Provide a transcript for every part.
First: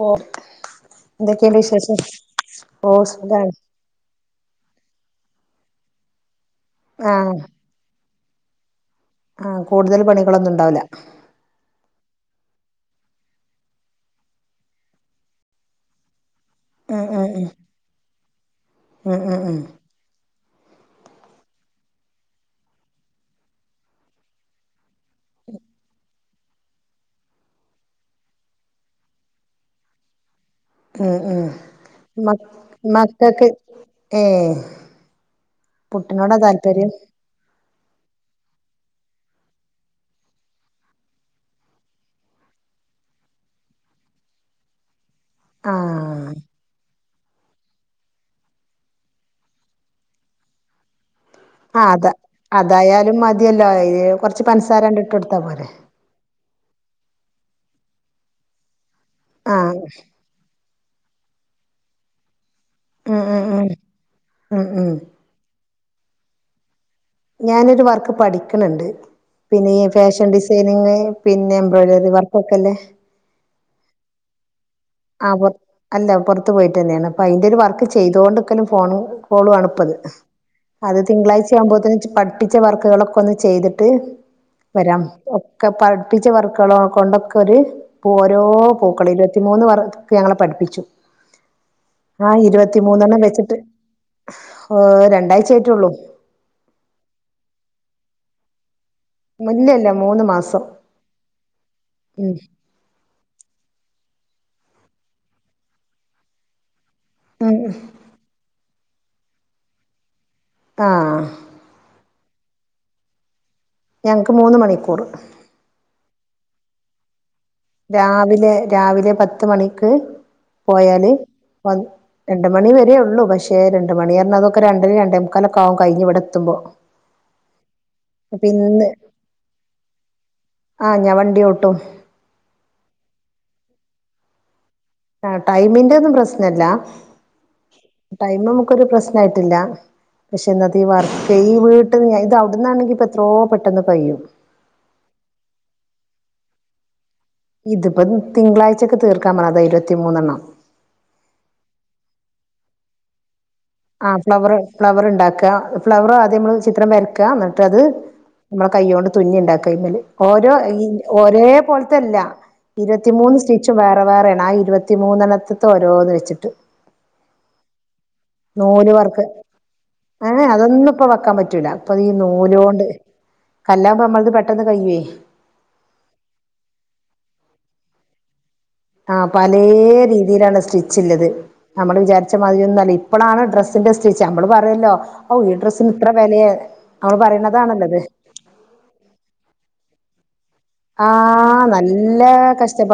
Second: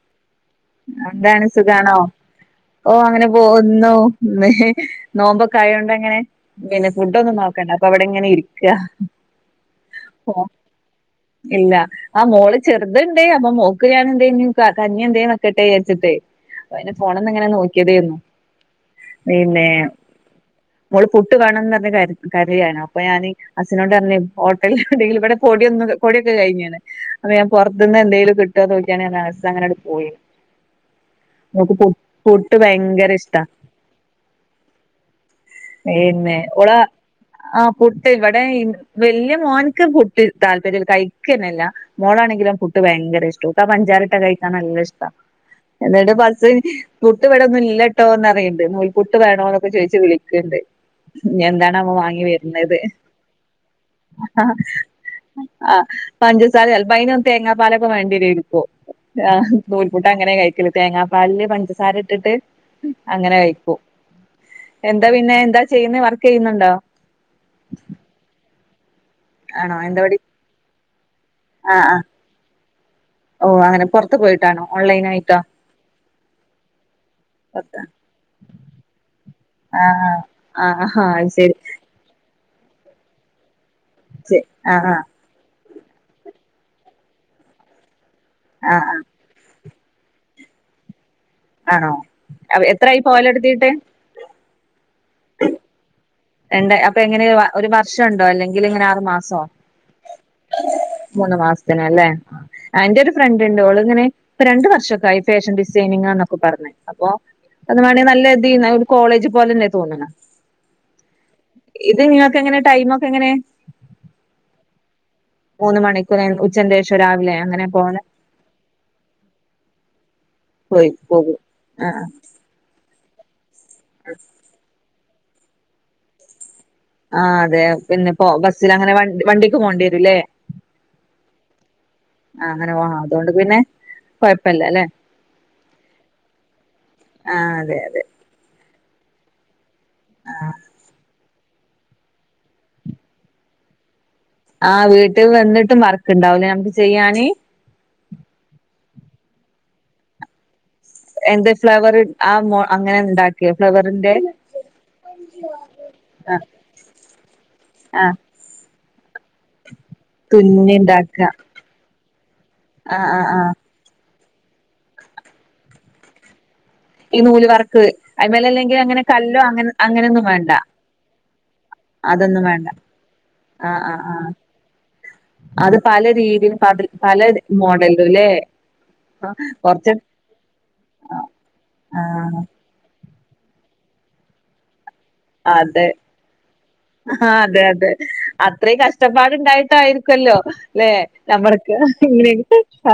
പോർത്ത് എന്താണ് സുഖാണോ ഓ ഓഹ് അങ്ങനെ സുഖാണ് പോവ്ന്ന് ന്നൊ നോമ്പോക്കയൊണ്ട്ങ്ങനെ പിന്നെ ആഹ് ഫുഡോന്നും നോക്കണ്ട പ്പോ അവടെ ഇങ്ങനെ ഇരിക്ക ആഹ് കൂടുതൽ ഓ പണികളൊന്നുംണ്ടാവൂല ഇല്ല ആഹ് മോള് ചെർത്ണ്ട് അപ്പൊ മോക്ക് ഞാൻ എന്തെന് ക്ക കഞ്ഞി എന്തെനു വെക് ക്കെട്ടേ ജാര്ച്ചിട്ടെ അയിന് ഉം ഉം ഉം ഫോണന്ന്ങ്ങനെ ന്നൊക്കിയതെന്നു ഉം ഉം ഉം പിന്നെ മോള് പുട്ട് വാണംന്ന്ർഞ്ഞ് കര് കരയാണ് അപ്പൊ ഞാന് അസ്സിനോട്ർഞ്ഞ് ഹോട്ടലിൽന്നെടി ഇവടെ പൊടിന്നുല്ല പൊടി ഒക്കെ കഴിഞ്ഞ്ണ് അപ്പോ ഞാൻ പൊർത്ത്ന്ന് എന്തെലും കിട്ടോന്നൊക്കിയാണ് ൻ അസ്സങ്ങനട് പോയിനു ഉം ഉം മൊക്ക് പുട് മ പുട്ട് ഭയങ്കര ഇഷ്ടാ മക്കൾക്ക് ഏഹ് പുട്ടിനോടാ എന്നെ ഒളാ താല്പര്യം ആഹ് പുട്ട് ഇവടെ ഇൻ വെല്ല്യാ മോൻക്ക് പുട്ട് താല്പര്യല്ല കൈക്കെന്നെല്ല. മോളാണെങ്കിലൊ പുട്ട് ഭയങ്കര ഇഷ്ട ഓക്കാ പഞ്ചാരട്ട കഴിക്കാൻ ന്നല്ല ഇഷ്ട്ടാ. എന്ന്ട്ട് ആഹ് ബസ് പുട്ട് ഇവടൊന്നും ഇല്ലട്ടോന്ന്റിയ്ണ്ട് നൂൽപുട്ട് വേണോ എന്നൊക്കെ ചോദിച്ച് വിളിക്ക്ണ്ട്. ഇഞ്ഞി ആഹ് എന്താണവോ അതാ വാങ്ങി വര്ന്നത് അതായാലും മതിയല്ലോ ഇത് കൊറച്ച് ആഹ് പൻസാരണ്ട് ഇട്ട് കൊടുത്താ പോരെ ആഹ് പഞ്ചസാരാ ചെൽപ്പയിനൊക്കെ തേങ്ങാപ്പാലൊക്കെ വേണ്ടിരയ്ന്ന്പ്പോ ആഹ് നൂൽ അങ്ങനെ കഴിക്ക്ണ് തേങ്ങാപ്പാലില് പഞ്ചസാര ഇട്ടിട്ട് ഉം അങ്ങനെ ഉം ഉം കഴിക്കും ഉം ഉം എന്താ പിന്നെ എന്താ ചെയ്യുന്നെ വർക്ക്യ്യുന്നുണ്ടോ? ഞാനൊരു വർക്ക് പഠിക്ക്ണ് ണ്ട് ആണോ പിന്നെഈ എന്താ പഠി ഫാഷൻ ഡിസൈനിങ് പിന്നെ ആഹ് ആഹ് എംബ്രോയ്ഡറി വർക്കൊക്കെല്ലേ. ഓഹ് അങ്ങനെ പൊർ ത്ത് പോയിട്ടാണ് ഓൺലൈനായി ആഹ് പൊർ അല്ല പൊർത്ത് പോയിട്ട്ന്നെണ് അപ്പൊ അയിന്റെ ഒരു വർക്ക് ചെയ്ത് തൊണ്ട്ക്കലും ഫോണും കോളു ആണ്പ്പത് ആഹ് ആഹ് അത് ആഹ് തിങ്കളാഴ്ച ശരി യാവുമ്പോത്ത്ന്ച്ച് പഠിപ്പി ച്ച വർക്ക്കളൊക്കൊന്ന് ചെയ്തിട്ട് ശരി ആഹ് വരാം ആഹ് ഒക് ക്ക പഠ്പ്പിച്ച വർക്കെളോ കൊണ്ടക്കൊര് ഓരോ ആഹ് ആഹ് പൂക്കളിലെത്തി മൂന്ന് വർ ഒക്കെ ഞങ്ങളെ പഠ്പ്പിച്ചു ആണോ ആഹ് എത്രായി ഇരുപത്തിമൂന്നെണ്ണം വെച്ച്ട്ട് പോവലെടുത്തിട്ട് രണ്ടായ്ചയ്റ്റൊള്ളൂ രണ്ട് അപ്പെ എങ്ങനെവ ഒര് വർഷണ്ടോ അല്ലെങ്കില്ങ്ങനെ ആറ് മാസ് സൊ ഇല്ല ഇല്ല മൂന്ന് മാസം മൂന്ന് മാസ്ത്തിനല്ലേ ഉം ആഹ് ഇന്റോര് ഫ്രണ്ട്ണ്ട് ഓള് ഇങ്ങനെ പ്പ രണ്ട് വർഷൊക്കായി ഫാഷൻ ഡിസൈനിങ്ങാന്നക്കൊ പറഞ്ഞ് അപ്പൊ ഉം അത് മാണേ ന്നല്ലദീന്ന് ഒര് കോളേജ് പോലെന്നെ തോന്ന്ണ് ആഹ് ഇത് ഇങ്ങക്കെങ്ങനെ ടൈമൊക്കെ എങ്ങനെ ഞങ്ക്ക്ക് മൂന്ന് മണിക്കൂറ് മൂന്ന് മണിക്കൂറെ ഉച്ചന്റെഷൊ രാവിലെ എങ്ങനെ രാവിലെ രാവിലെ പത്ത് മണിക്ക് പോയി പോയാല് പോകും വന്ന് ആഹ് രണ്ട് മണിവരേയുള്ളൂ പഷേ രണ്ട് മണിയർഞ്ഞ അതൊക്കെ രണ്ടരി രണ്ടേ മുക്കാലൊക്കാവു കഴിഞ്ഞിവിടെത്തുമ്പോ ആഹ് അതെ പിന്നെപ്പോ ബസ്സിലങ്ങനെ വൺ വണ്ടിക്ക് പോണ്ട്യേ രുല്ലേ ഞാ വണ്ടി ഓട്ടും ആഹ് അങ്ങനെ പോവാ അതോണ്ട് പിന്നെ കൊയ്പ്പല്ലല്ലേ ആഹ് ട്ടൈമിന്റെന്നും പ്രശ്നല്ല ആഹ് അതെയതെ ടൈമമ്മക്കൊരു പ്രശ്നായ്റ്റില്ല പഷെ ഇന്നത്തീ വർ ട്ടൈ വീട്ട്ന്നെ ഇതവ്ട്ന്നാണെങ്കിപ്പത്രോ പെട്ടെന്ന് കയ്യും ആഹ് വീട്ട്ക് വന്നിട്ടും മർക്ക്ണ്ടാവൂലേ ഞമ്ക്ക് ചെയ്യാന് ഇത്പ്പോ തിങ്കളാഴ്ച്ചക്ക് തീർക്കാം പറത ഇരുപത്തിമൂന്നണ്ണം എന്ത് ഫ്ലവറ് ആഹ് മോ അങ്ങനെണ്ടാ ക്യ ഫ്ലവറ് ആഹ് ഫ്ലവറ് ഫ്ലവറ്ണ്ടാക്ക ഫ്ലവർ ആ ആദ്യമ്മള് ചിത്രം വര്ക്കാ ന്നിട്ടത് ആ മ്മളെ കൈയ്യോണ്ട് തുന്നിണ്ടാക്കയ്മല് ഓരോ തുന്നി ഈ ഉണ്ടാക്ക ഓരേ പോൽ ത്തല്ല ആ ആ ഇരുവത്തിമൂന്ന് ആ സ്റ്റിച്ചും വേറെ വേറെണ് ആഹ് ഇരുപത്തിമൂന്നെണ്ണത്ത്ത്തൊരോന്ന് വെച്ച്ട്ട് ഈ നൂല് വർക്ക് ഐമലല്ലെങ്കി നൂല് അങ്ങനെ വർക്ക് കല്ലോ അങ്ങൻ അങ്ങനെന്നും വേണ്ട പ്പതീ നൂലോണ്ട് ആഹ് ആഹ് പ്പമ്മൾത് പെട്ടെന്ന് കയ്യ്യേ അത് പല രീതിലും കാർഡിൽ പല മോഡൽലുല്ലേ ആഹ് പലേ രീതിയിലാണ് സ്റ്റിച്ചില്ലത് നമ്മള് ആ വിജാര്ച്ച മാതിരിന്നൊല്ലേ ഇപ്പളാണ് ഡ്രസ്സ്ന്റെ സ്റ്റിച്ച് അമ്മള് പറെല്ലോ ഔ ഈ അതെ ഡ്രസ്സിനിത്ര വെലയാ അവൾ പറിണതാണല്ലോത് അത്രീം കഷ്ടപ്പാട്ണ്ടായിട്ടായിര്ക്കു അല്ലോ ആഹ് നല്ലേ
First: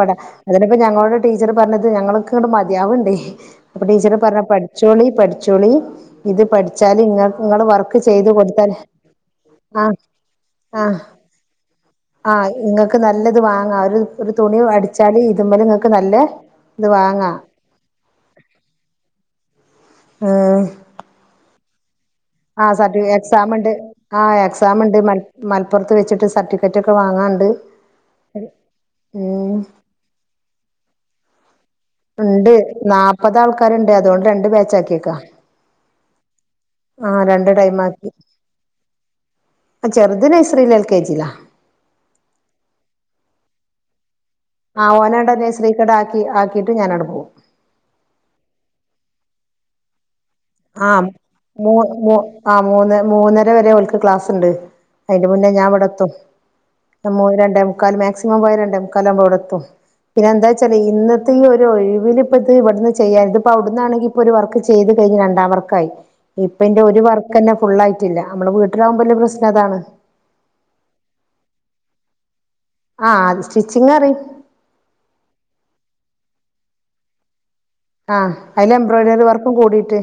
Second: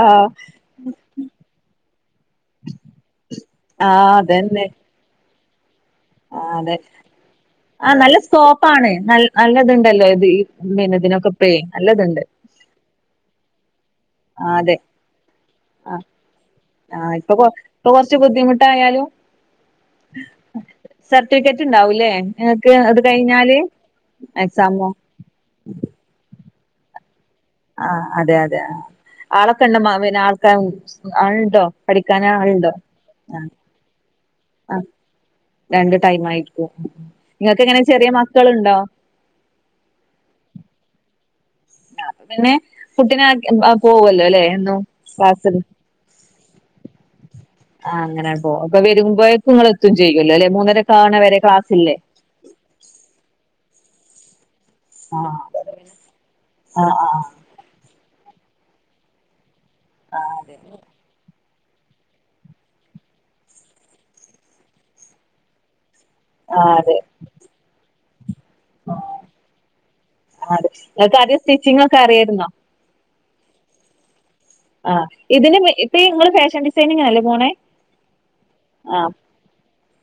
ആ അതിനിപ്പ ഞങ്ങോട് ടീച്ചറ് പർഞ്ഞത് ഞങ്ങൾക്കിങ്ങട് മതിയാവ്ണ്ടേയ് അപ്പൊ ആ ടീച്ചറ് പറ പഠ്‌ചോ ച്ചോളി പഠിച്ചോളി ഇത് ആഹ് അതെ പഠിച്ചാല് ഇങ്ങ ഇങ്ങള് ആഹ് വർക്ക് നല്ല ചെയ്ത് കൊടുത്താല് സ്കോപ്പാണ് നൽ ആഹ് നല്ലത്ണ്ടല്ലോതി ഈ ആഹ് പിന്നതിനൊക്ക പ്പേ നല്ലത്ണ്ട് ആഹ് ഇങ്ങക്ക് നല്ലത് വാങ്ങാ ഒര് ഒരു ആഹ് തുണി അതെ വാട്ച്ചാല് ഇത് മ്മല്ങ്ങക്ക് നല്ലെത് വാങ്ങാ പ്പൊ കൊർച്ച് ബുദ്ധിമുട്ടായാലും ഏഹ് സർട്ടിക്ക്യേറ്റ്ണ്ടാവൂലേ ആഹ് സർട്ടിഫി എക്സാമ്ണ്ട് ആഹ് എക്സാമോ എക്സാമ്ണ്ട് മെ മൽപ്പൊർത്ത് വെച്ചിട്ട് സർട്ടിഫിറ്റൊക്കെ വാങ്ങാണ്ട് ആഹ് അതെയതെ ഉം ആളൊക്കണ്ട മാ പിന്നെ ആൾക്കാ ഉ ആൾണ്ടോ ണ്ട് നാപ്പതാൾക്കാര്ണ്ട് അതോണ്ട് രണ്ട് ആഹ് ബാച്ചാക്കീക്കാ രണ്ട് ടൈമായിരിക്കും ടൈം ഇങ്ങക്കെങ്ങന ചെറിയ മക്കള്ണ്ടോ അ ചെർത് നഴ്സറീല് എൽ കെ ജിയിലാ അപ്പ പിന്നെ കുട്ടിനെ ആക്കി അ പോവു അല്ലോലെ ആ ഓനാടെ നഴ്സറിക്കടാക്കി ആക്കിട്ട് ഞാന അവിടെ പോവും ആ അങ്ങനെ പോ അപ്പൊ വരുമ്പോയേക്കുങ്ങള് എത്തും ചെയ്യുല്ലോ അല്ലെ ആ മൂന്നരക്കാവണ വരെ മൂ ക്ലാസ്സില്ലേ മൂ ആ മൂന്ന് മൂന്നര വരെ ഓൽക്ക് ക്ലാസ്ണ്ട് അയിന്റെ മുന്നേ ആഹ് ഞാൻ ഇവിടെത്തും ആഹ് ഞ ആഹ് മൂ രണ്ടേമു ക്കാല് മാക്സിമം പോയാല് രണ്ടേമുക്കാലാവുമ്പൊ ഇവിടെത്തും ആഹ് പിന്നെന്താ അതെ വെച്ചാല് ഇന്ന് ഇതീയൊരു ഒഴിവിലിപ്പത് ഇവിട്ന്ന് ചെയ്യാ ഇതിപ്പ അവിടന്നാണെങ്കി ഇപ്പൊരു വർക്ക് ചെയ്ത് കഴിഞ്ഞ് രണ്ട് രണ്ടാവർക്കായി ആഹ് ഇപ്പന്റെ അതെ ഒരു വർക്കന്നെ ഫുള്ളായിട്ടില്ല അമ്മള് വീട്ടിലാകുമ്പോല്ല പ്രശ്നം അതാണ് അതെ നിങ്ങൾക്കാദ്യം സ്റ്റിച്ചിങ്ങൊക്കെ അറിയേര്ന്നോ ആ അത് സ്റ്റിച്ചിങ്ങറിയും ആ ഇതിന് മു ഇപ്പീ ഇങ്ങള് ഫാഷൻ ഡിസൈനിങിനല്ലേ പോണേ ആഹ് അയിലെബ്രോയിഡറി വർക്കും കൂടിയിട്ട്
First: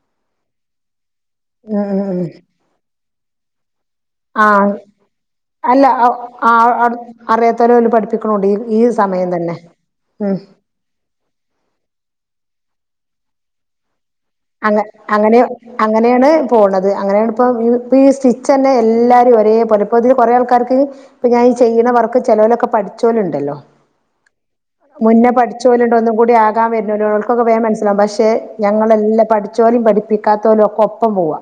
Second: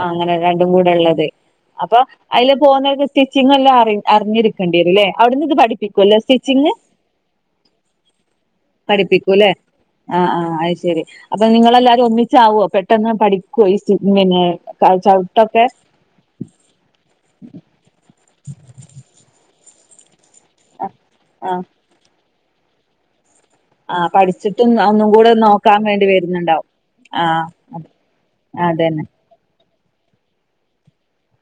ആഹ് അങ്ങനെ രണ്ടും കൂടെ ഉള്ളത് ഉം അപ്പൊ ഉം അയിലെ പോകുനോർക്ക് സ്റ്റിച്ചിങ് എല്ലാം അറിയും ആഹ് അല്ല അവ് ആ സ്റ്റിച്ചിങ് അടു അറിയാത്തോലെ ഓര് പഠിപ്പിക്കും [unintelligible] ഈ സമയം പഠിപ്പിക്കൂല്ലേ തന്നെ ആഹ് ഉം ആഹ് അയ്ശെരി അപ്പൊ നിങ്ങളെല്ലാവാരും ഒന്നിച്ചാവോ പെട്ടെന്ന് പഠിക്കുവോ ഈ [unintelligible] പിന്നെ അങ്ങ ക അങ്ങനെ ചവിട്ടൊക്കെ അങ്ങനെയാണ് പോണത് അങ്ങനെയാണ് ഇപ്പം ഈ സ്റ്റിച്ച് തന്നെ എല്ലാരും ഒരേപോലെ ഇപ്പം ഇതില് കുറെ ആൾക്കാര് ക്കാർക്ക് ഇപ്പം ഞാനി ആഹ് ചെയ്യണ വർക്ക് ചെലോലൊക്കെ പഠിച്ചോൽ ഉണ്ടല്ലോ ആഹ് പഠിച്ചിട്ടും ഒന്നും മുന്നേ കൂടെ പഠിച്ചോൽ നോക്കാൻ ഉണ്ട് വേണ്ടി ഒന്നും കൂടി വരുന്നുണ്ടാവും ആകാൻ വരുന്നവര് ഓൽക്കൊക്കെ ആഹ് വേവം മനസ്സിലാകും പക്ഷെ അതന്നെ ഞങ്ങളെല്ലാം പഠിച്ചോലും പഠിപ്പിക്കാത്തോലും ഒക്കെ ഒപ്പം പോവാ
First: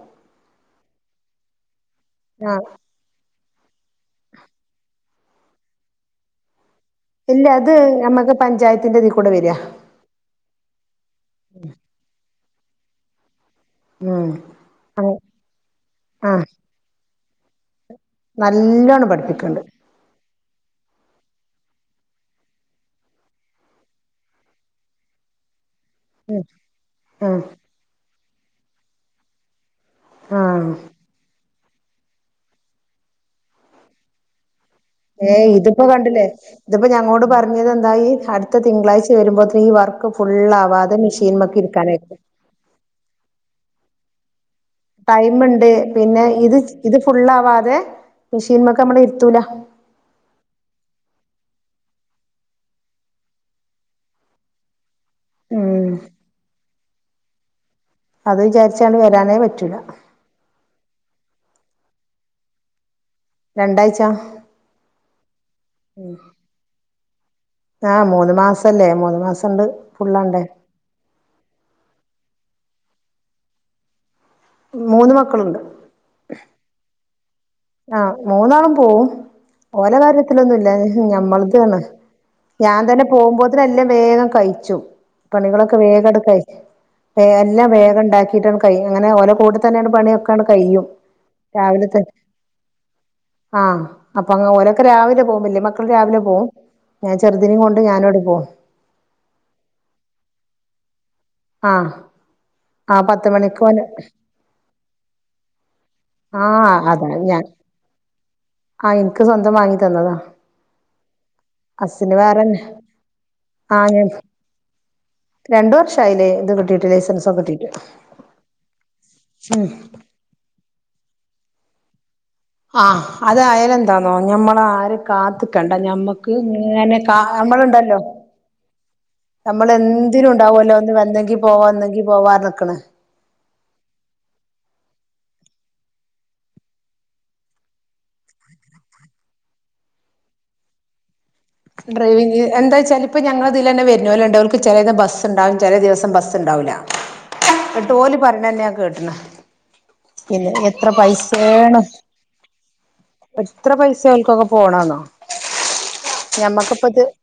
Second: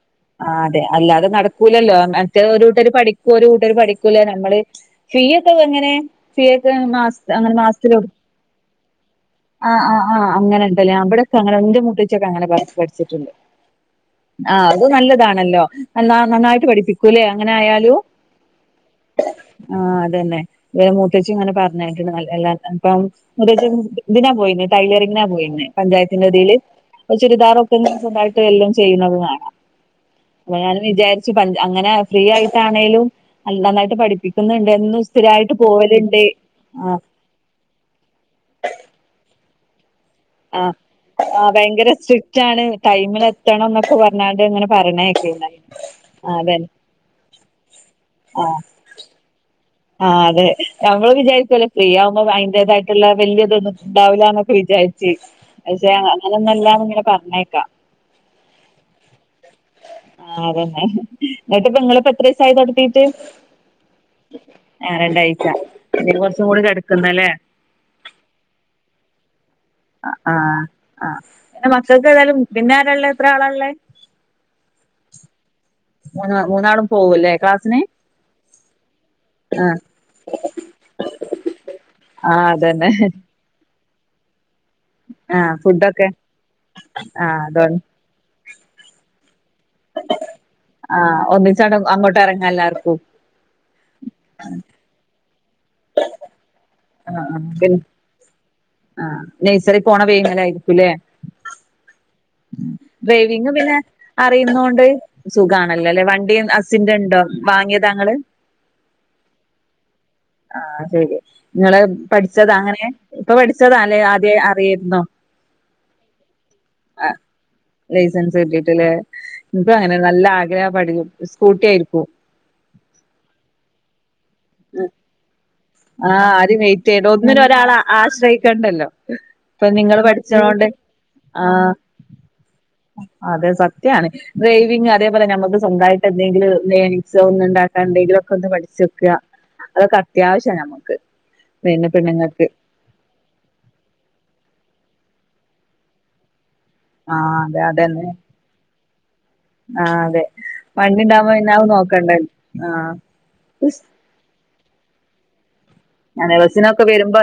ആഹ് അതെ അല്ലാതെ നടക്കൂലല്ലോ മറ്റേത് ആ ഒരു കൂട്ടര് പഠി ഒരു കൂട്ടര് പഠിക്കുല്ല നമ്മള് ഫീ ഒക്കെ എങ്ങനെ ഫീ ഒക്കെ മാസ് ഇല്ല അത് ഞമ്മക്ക് പഞ്ചായത്തിന്റെ അതികൂടെ വരിക ആഹ് ആഹ് അങ്ങനെണ്ടല്ലേ ആം ഇവിടൊക്കെ അങ്ങനാ എൻ്റെ മൂത്തച്ചിയൊക്കെ അങ്ങനെ പഠിച്ച്ട്ടുണ്ട് ഉം ആഹ് അത് നല്ലതാണല്ലോ നന്ന ആ നന്നായിട്ട് പഠിപ്പിക്കൂല്ലേ അങ്ങനെ ആയാലും നല്ലോണം പഠിപ്പിക്കണ്ട് ആഹ് അതന്നെ ഇ മുത്തച്ചി ഇങ്ങനെ പറഞ്ഞേക്കണ് എല്ലാം ഇപ്പം [unintelligible] ഇതിനാ പോയിന്നെ ടൈലറിങ്ങിനാ പോയിന്നെ പഞ്ചായത്തിന്റെ ഉം ഇതില് ഇപ്പം ഉം ചുരിദാർ ഒക്കെ സ്വന്തായിട്ട് എല്ലോം ചെയ്യുന്നത് കാണാം അപ്പം ആ ഞാനും വിചാരി ച്ച് പഞ്ച് അങ്ങനെ ഫ്രീ ആയിട്ടാണേലും നന്നായിട്ട് പഠിപ്പിക്കുന്നുണ്ട് എന്ന് ഏയ് ഇതിപ്പോ കണ്ടില്ലേ ഇതിപ്പോ ഞങ്ങളോട് പറഞ്ഞു പറഞ്ഞ എന്താ ഈ അടുത്ത തിങ്കളാഴ്ച വരുമ്പോത്തിന് ഈ വർക്ക് ഫുള്ളാവാതെ മെഷീൻമക്ക് ഇരിക്കാനയ [unintelligible] ടൈമില് എത്തണം എന്നൊക്കെ പറ ഞ്ഞാണ്ട് ഇങ്ങനെ പറയാ ടൈംമ് ഉണ്ട് പിന്നെ ഇത് ചെ ഇത് ഫുള്ളാവാതെ ആഹ് മെഷീൻമക്ക് നമ്മളെ ഇരുത്തൂല ആഹ് അതെ നമ്മള് വിചാരിക്കുവല്ലേ ഫ്രീ ആവുമ്പോ അതിന്റേതായിട്ടുള്ള വലിയതൊന്നും ഉണ്ടാവില്ലന്നൊക്കെ വിചാരി ച്ച് ഉം പക്ഷെ അങ്ങനെ ഒന്നും അല്ലാന്ന് ഇങ്ങനെ പറഞ്ഞേക്കാം അത് വിചാരിച്ചാണ് വരാനേ പറ്റൂല ആഹ് അതന്നെ എന്നിട്ട് ഇപ്പോ നിങ്ങള് ഇപ്പോ എത്ര ദിവസായി തുട ത്തീട്ട് രണ്ടാഴ്ച്ചാ ആഹ് രണ്ടാഴ്ച ഇനി കൊറച്ചും കൂടി കിടക്ക്ണ്ടല്ലേ ആഹ് മൂന്നു മാസല്ലേ മൂന്ന് മാസണ്ട് ഫുള്ള് ആവണ്ടേ ആഹ് ആഹ് മക്കൾക്ക് ഏതായാലും പിന്നാര ഉള്ളെ എത്ര ആളാ ഉള്ളേ മൂന്ന് മക്കളുണ്ട് മൂന്ന് മൂന്നാളും പോവൂല്ലേ ക്ലാസ് ആഹ് മൂന്നാളും പോവും ആഹ് ഓലെ കാര്യത്തിലൊന്നും ഇല്ല ഞമ്മളതാണ് ആഹ് ഞാൻ അതന്നെ തന്നെ [unintelligible] വേഗം കഴിച്ചു ആഹ് പണികളൊക്കെ വേഗം ഫുഡൊക്കെ അങ്ങട്ട് കഴിച്ചു എ ആഹ് എല്ലാം അതാണ് വേഗം ഉണ്ടാക്കിട്ട് കഴിയും അങ്ങനെ ഓനെ കൂടെ തന്നെയാണ് പണിയൊക്കെ ഇപ്പം ആണ്ട് കഴിഞ്ഞു ആഹ് ഒന്നിച്ചാട് അങ്ങോട്ട് എറങ്ങാല്ലാർക്കും ആഹ് അപ്പൊ അങ്ങ് ഓരോക്കെ രാവിലെ പോകും വലിയ മക്കൾ രാവിലെ പോകും ആഹ് ആഹ് ഡി ഞാനും ആണ്ട് പോവും ആഹ് നഴ്സറി പോണ വൈകുന്നേരം ആയീരിക്കുല്ലേ ആഹ് ആ പത്ത് ഡ്രൈവിങ് മണിക്ക് പിന്നെ ഓന് അറിയുന്നൊണ്ട് സുഖണല്ലോ അല്ലേ വണ്ടി ആഹ് ഹസിന്റെ അതാ ഉണ്ടോ ഞാൻ വാങ്ങി താ നിങ്ങള് ആഹ് എനിക്ക് സ്വന്തം വാങ്ങി തന്നതാ ആ ശരി നിങ്ങള് ഹസ്സിന് പഠിച്ചത വേറെന്നെ അങ്ങനെ ഇപ്പം പഠിച്ചതാ ആഹ് അല്ലേ ഞാൻ ആദ്യേ അറിയിരുന്നോ? രണ്ട് വർഷായില്ലേ ഇത് കിട്ടിയിട്ട് ആ ലൈസൻസൊക്കെ കിട്ടിയിട്ട് ലൈസൻസ് കിട്ടിട്ട് ലെ ഉം ഇൻകു അങ്ങനെണ് നല്ല ആ [unintelligible] പഠിയും സ്കൂട്ടി ആയിരിക്കു ആഹ് അതായാല് എന്താന്നോ ഞമ്മള് ആരെ കാത് കണ്ട ആഹ് ഞമ്മക്ക് ആരും വെയിറ്റ് ങ്ങനെ ചെയ്യണ്ട കാ ഒന്നിനും നമ്മള് ഒരാളെ ണ്ടല്ലോ ആശ്രയിക്കണ്ടല്ലോ ഇപ്പൊ നമ്മള് നിങ്ങള് എന്തിനും പഠിച്ചോണ്ട് ഉണ്ടാവുല്ലോ ഒന്ന് വന്നെങ്കി പോവാ ആഹ് വന്നെങ്കി പോവാ ർഞ്ഞി ക്ക്‌ണ് അതെ സത്യാണ് ഡ്രൈവിംങ് അതേപോലെ ഞമക്ക് സ്വന്തയിട്ട് എന്തെങ്കിലും ഏണിക്സ്‌ ഒന്ന് ഉണ്ടാക്കാൻ എന്തേങ്കിലും ഒക്കെ ഒന്ന് പഠിച്ചു വെക്ക അതൊക്കെ അത്യാവശ്യാ ഞമ്മക്ക് ഡ്രൈവിങ് എന്താച്ചാല് ഇപ്പ ഞങ്ങളെ തിലെന്നെ വരണോൽ ണ്ട് ഓൽക്ക് ചെലത് ബസ് ഇണ്ടാവും ചേലെ ദിവസം ബസ്ണ്ടാവൂല. ആഹ് അതെ ന്നെട്ട് അതന്നെ ഓല് പറയണെന്നെ ഞാൻ കേട്ട്ണ് ആഹ് അതെ പിന്നെ എത്ര വണ്ടി ഉണ്ടാവുമ്പോ പിന്നെ അത് പൈസേണ് നോക്കണ്ടല്ലോ ആഹ് എത്ര പൈസ്‌ സെ ഓൽക്കൊക്കെ പോണെന്നോ ആണ് ബസിനൊക്കെ വരുമ്പോ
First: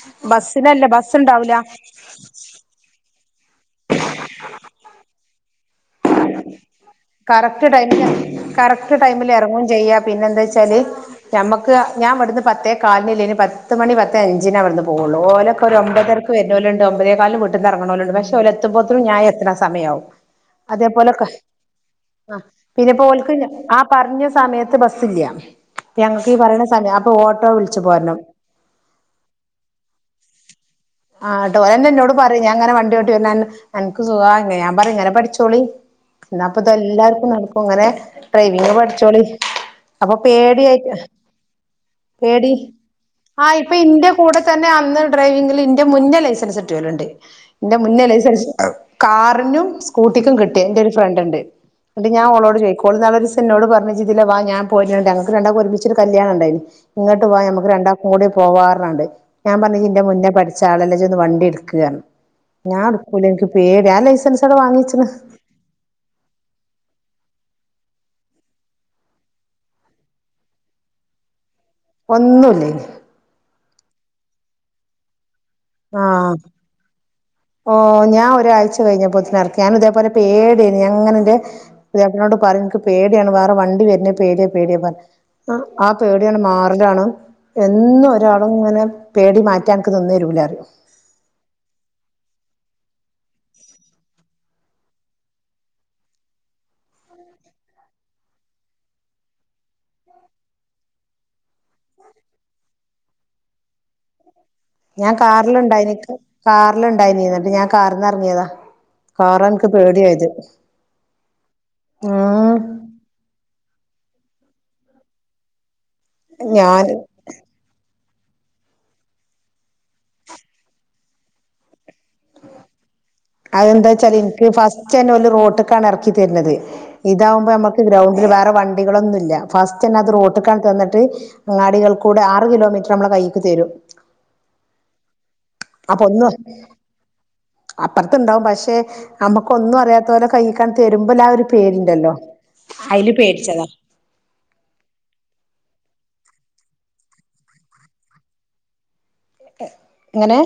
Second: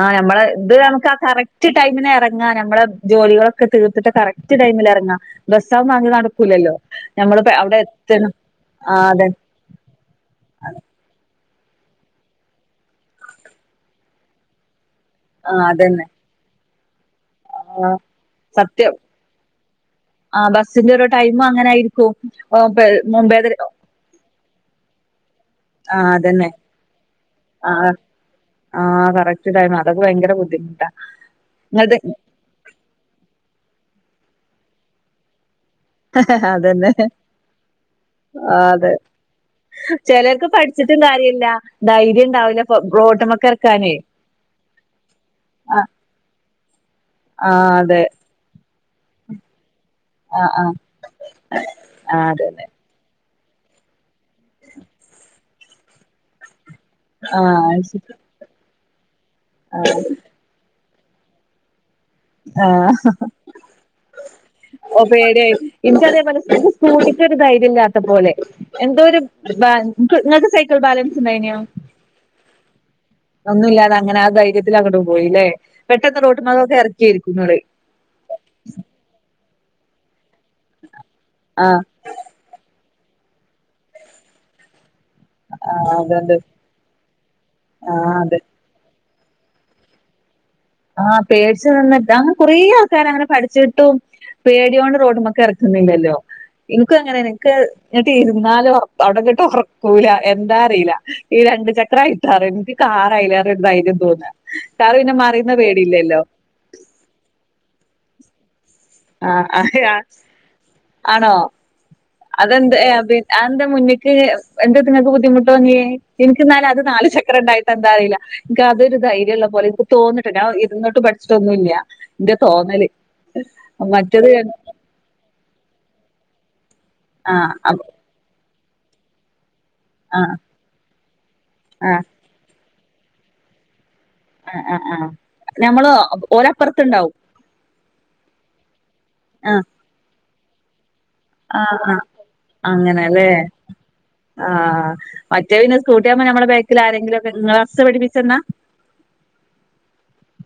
ആ ഞമ്മളെ ഇത് ബസ്സിനല്ല നമുക്ക് ആ ബസ് ഉണ്ടാവൂല കറക്റ്റ് ടൈമിനെറ ആ നമ്മളെ ജോലികളൊക്കെ തീർത്തിട്ട് കറക്റ്റ് ടൈമിൽ എറങ്ങാ ബസ്സാവുമ്പോ അത് നടക്കൂലല്ലോ നമ്മള് കറക്റ്റ് അവിടെ ടൈമിൽ എത്ത ആ കറക്റ്റ് അതെ ടൈമിൽ എറങ്ങും ചെയ്യാ പിന്നെ ന്താച്ചാല് ഞമ്മക്ക് ഞാൻ വെട്ന്ന് പത്തേ കാലിന്ല്ലെന് പത്ത് മണി പത്തേ അഞ്ചിന വെട്ന്ന് പോവുള്ളൂ ആ ഓലൊക്കെ ഒരു അതന്നെ ഒമ്പതര ക്ക് വരുന്നോല്ണ്ട് ഒമ്പതെക്കാലിന് ആ വീട്ടിന്നെർങ്‌ണോല്ണ്ട് പക്ഷെ ഓല് സത്യം എത്ത്മ്പോത്തിനും ഞാ എത്ണ സമയാവും സ ആ ബസിന്റെ ഒരു ടൈമ് അങ്ങനെ ആയിരിക് ആ പിന്നെപ്പോ ഓൽക്ക് ആ പറഞ്ഞ സമയത്ത് ബസ്സില്ല. ആ ഞങ്ങക് ഈ അതന്നെ പറയുന്ന സമയം അപ്പൊ ഓട്ടോ വിളിച്ചു പോരണം ആഹ് കറക്റ്റ് ടൈമ് അതൊക്കെ ഭയങ്കര ബുദ്ധിമുട്ടാ ആട്ടോ ങ്ങ ഓലെന്നെ എന്നോട് പറയും ഞാ ഇങ്ങനെ വണ്ടി ഓട്ടി വര്ന്നെ അൻക്ക് സുഖാ ഞാൻ പറയും ഇങ്ങനെ പഠിച്ചോളി ന്നപ്പൊ ഇത് അതന്നെ എല്ലാർക്കും നടക്കും ഇങ്ങനെ ഡ്രൈവിങ് പഠിച്ചോളി അപ്പൊ ചെലർക്ക് പഠിച്ചിട്ടും പേടിയായിട്ട് കാര്യല്ല ധൈര്യം പേടി ഇണ്ടാവില്ല പൊ ആ റോട്ട്മക്ക്‌ ഇപ്പൊ എറക്കാനെ ഇന്റെ കൂടെ തന്നെ അന്ന് ഡ്രൈവിങ്ങില് ഇന്റെ മുന്നേ ലൈസൻസ് കിട്ട്യോ ലുണ്ട് ആ ഇന്റെ അതെ മുന്നേ ലൈസൻസ് കാറിനും സ്കൂട്ടിക്കും ആ കിട്ട്യ ആ ന്റെ ഒരു ഫ്രണ്ട്ണ്ട് ന്ന്ട്ട് ആ ഞാൻ ഓളോട് അതെന്നെ ചോയി ഓള് ന്നാളൊരീസം ന്നോട് പറഞ്ഞ് ജി തിലെ വാ ഞാൻ പോര്ന്ണ്ട് ഞൾക്ക് രണ്ടാക്കും ഒരുമിച് ഒരു കല്യാണം ഇണ്ടായിന് ഇങ്ങട്ട് വാ ആ ഞമക്ക് രണ്ടാക്കും കൂടി പോവാ പർഞാണ്ട് ഞാൻ പറഞ് യി ന്റെ മുന്നേ പട് ച്ച ആളല്ലെ ജി ഒന്ന് വണ്ടി എട്ക്ക്‌ ർഞ് ആ ഞാൻ എടുക്കൂല ഇൻക്ക് പേടി ഞാൻ ലൈസൻസൊക്കെ വാങ്ങി വെച്ചിണ്‌ [unintelligible] ഇൻക്കി അതേപോലെ സ്‌കു സ്‌കൂ ട്ടിക്കൊരു ധൈര്യ ഇല്ലാത്ത പോലെ എന്തോരു ബാ ക്ക്‌ ങ്ങക്ക് സൈക്കിൾ ബാലൻസ് ഇണ്ടായ്നീ ഒന്നുല്ലേനി ഒന്നുല്ലാതെ അങ്ങനെ ആ ധൈര്യത്തിൽ അങ്ങോട്ട് പോയില്ലേ പെട്ടെന്ന് ആഹ് റോട്ട് മകൊക്കെ എറക്കിയെര്ക്കു ങ്ങള് ഓ ഞാൻ ഒരാഴ്ച കഴിഞ്ഞപോത്തിനും എറക്കി ഞാൻ ഇതേപോലെ പേടി ഏര്ന്ന് ഞാൻ ഇങ്ങനെ ന്റെ ആഹ് പിയപ്പൾനോട് പറയും ൻക്ക് പേടിയാണ് വേറെ വണ്ടി വര്ണെ പേടിയാ പേടിയാ പർ പ്പം ആ ആഹ് അതുകൊണ്ട് പേടിയാണ്ട് മാറെലാണ് എന്നും ആഹ് അതെ ഒരാളും ഇങ്ങനെ പേടി മാറ്റാൻ അൻക്ക് നിന്നെരൂല റിയും പേ ആ പേടിച് നിന്നിട്ട് അങ്ങനെ കൊറെ ആൾക്കാര് അങ്ങനെ പഠിച്ചിട്ടും പേടിയോണ്ട് റോട്ട്മക് എറക്കുന്നില്ലല്ലോ ഇൻക്കും അങ്ങനെനെ ഇൻക്ക് ന്നിട്ട് ഇരുന്നാലോ അവിടെ ങ്ങട്ട് ഒറക്കൂല എന്താ അറീല ഈ രണ്ട് ചക്രായി കാർ ൻകി കാറ് ഡ്രൈവിംഗ് തോന്ന ഞാൻ കാറില്ണ്ടായിനി ൻകി കാറിലുണ്ടായിനീ ന്നിട്ട് ഞാൻ കാർ ന്ന് എറങ്ങിയതാ ആഹ് കാറാ ഇൻക്ക് അഹ് ആ പേടിയായത് ആണോ ഉം അതെന്തേ അത് ആ എന്താ മുന്ന്ക്ക് എന്തത് ങ്ങക്ക് ബുദ്ധിമുട്ട് തോന്യേ എനിക് ന്നാല് അത് ഞാൻ നാല് ചക് ക്ര ണ്ടായിട്ട എന്താറില്ല ൻക്ക് അതൊരു ധൈര്യള്ള പോലെനിക്ക് തോന്നട്ടൊ ഞാൻ ഇരുന്ട്ട് പട് ഇഷ്ടൊന്നുല്ല ഇന്റെ തോന്നല് അതെന്താച്ചാല് മറ്റത് ൻക്ക് ഫസ്റ്റ് ന്നെ ഓ ല് റോട്ട്ക്കാണ് എറക്കി തര്ണത് ആഹ് ഇതാവുമ്പോ ആഹ് നമക്ക് ഗ്രൗണ്ടിൽ വേറെ വണ്ടികളൊന്നുല്ല ഫസ്റ്റന്നെ അത് ആഹ് റോട്ടിക് തന്നിട്ട് അങ്ങാടികൾകൂടെ ആറ് കിലോമീറ്റർ നമ്മളെ കൈക്ക് തരും ആഹ് ആഹ് ആ അപ്പൊ ഒന്നും അറിയണ്ട അപ്പറത്തുണ്ടാവും പക്ഷെ നമ്മുക്ക് ആഹ് ഒന്നും അറിയാത്തോലെ കൈക്ക് തരുമ്പോല്ല ആ ഒരു ആഹ് പേടി ആഹ് ണ്ടല്ലോ അതില് പേടിച്ചതാ ആ മറ്റേ പിന്നെ സ്കൂട്ടിയാമ്പോ നമ്മെ ബാക്കിൽ ആരെങ്കിലും ഒക്കെ നിങ്ങളെ അസ്സ് പഠിപ്പിച്ചെന്നാ [inaudible] ങ്ങനെ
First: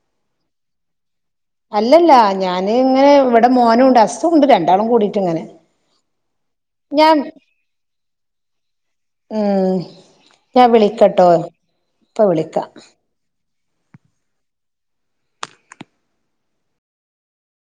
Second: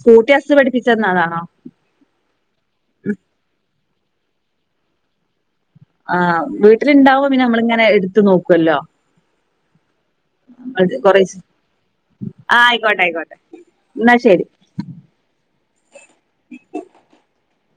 സ്കൂട്ടി അസ് പഠിപ്പിച്ചന്നതാണോ അല്ലല്ല ഞാനിങ്ങനെ ഇവിടെ മോനുണ്ട് അസുംണ്ട് രണ്ടാളും കൂടിട്ടിങ്ങനെ ആവീട്ടിലുണ്ടാവുമ്പോ പിന്നെ നമ്മളിങ്ങനെ എടുത്തു നോക്കുല്ലോ മ്മ് [unintelligible] ഇപ്പ വിളിക്കാം ആയിക്കോട്ടെ ആയിക്കോട്ടെ ന്നാ ശരി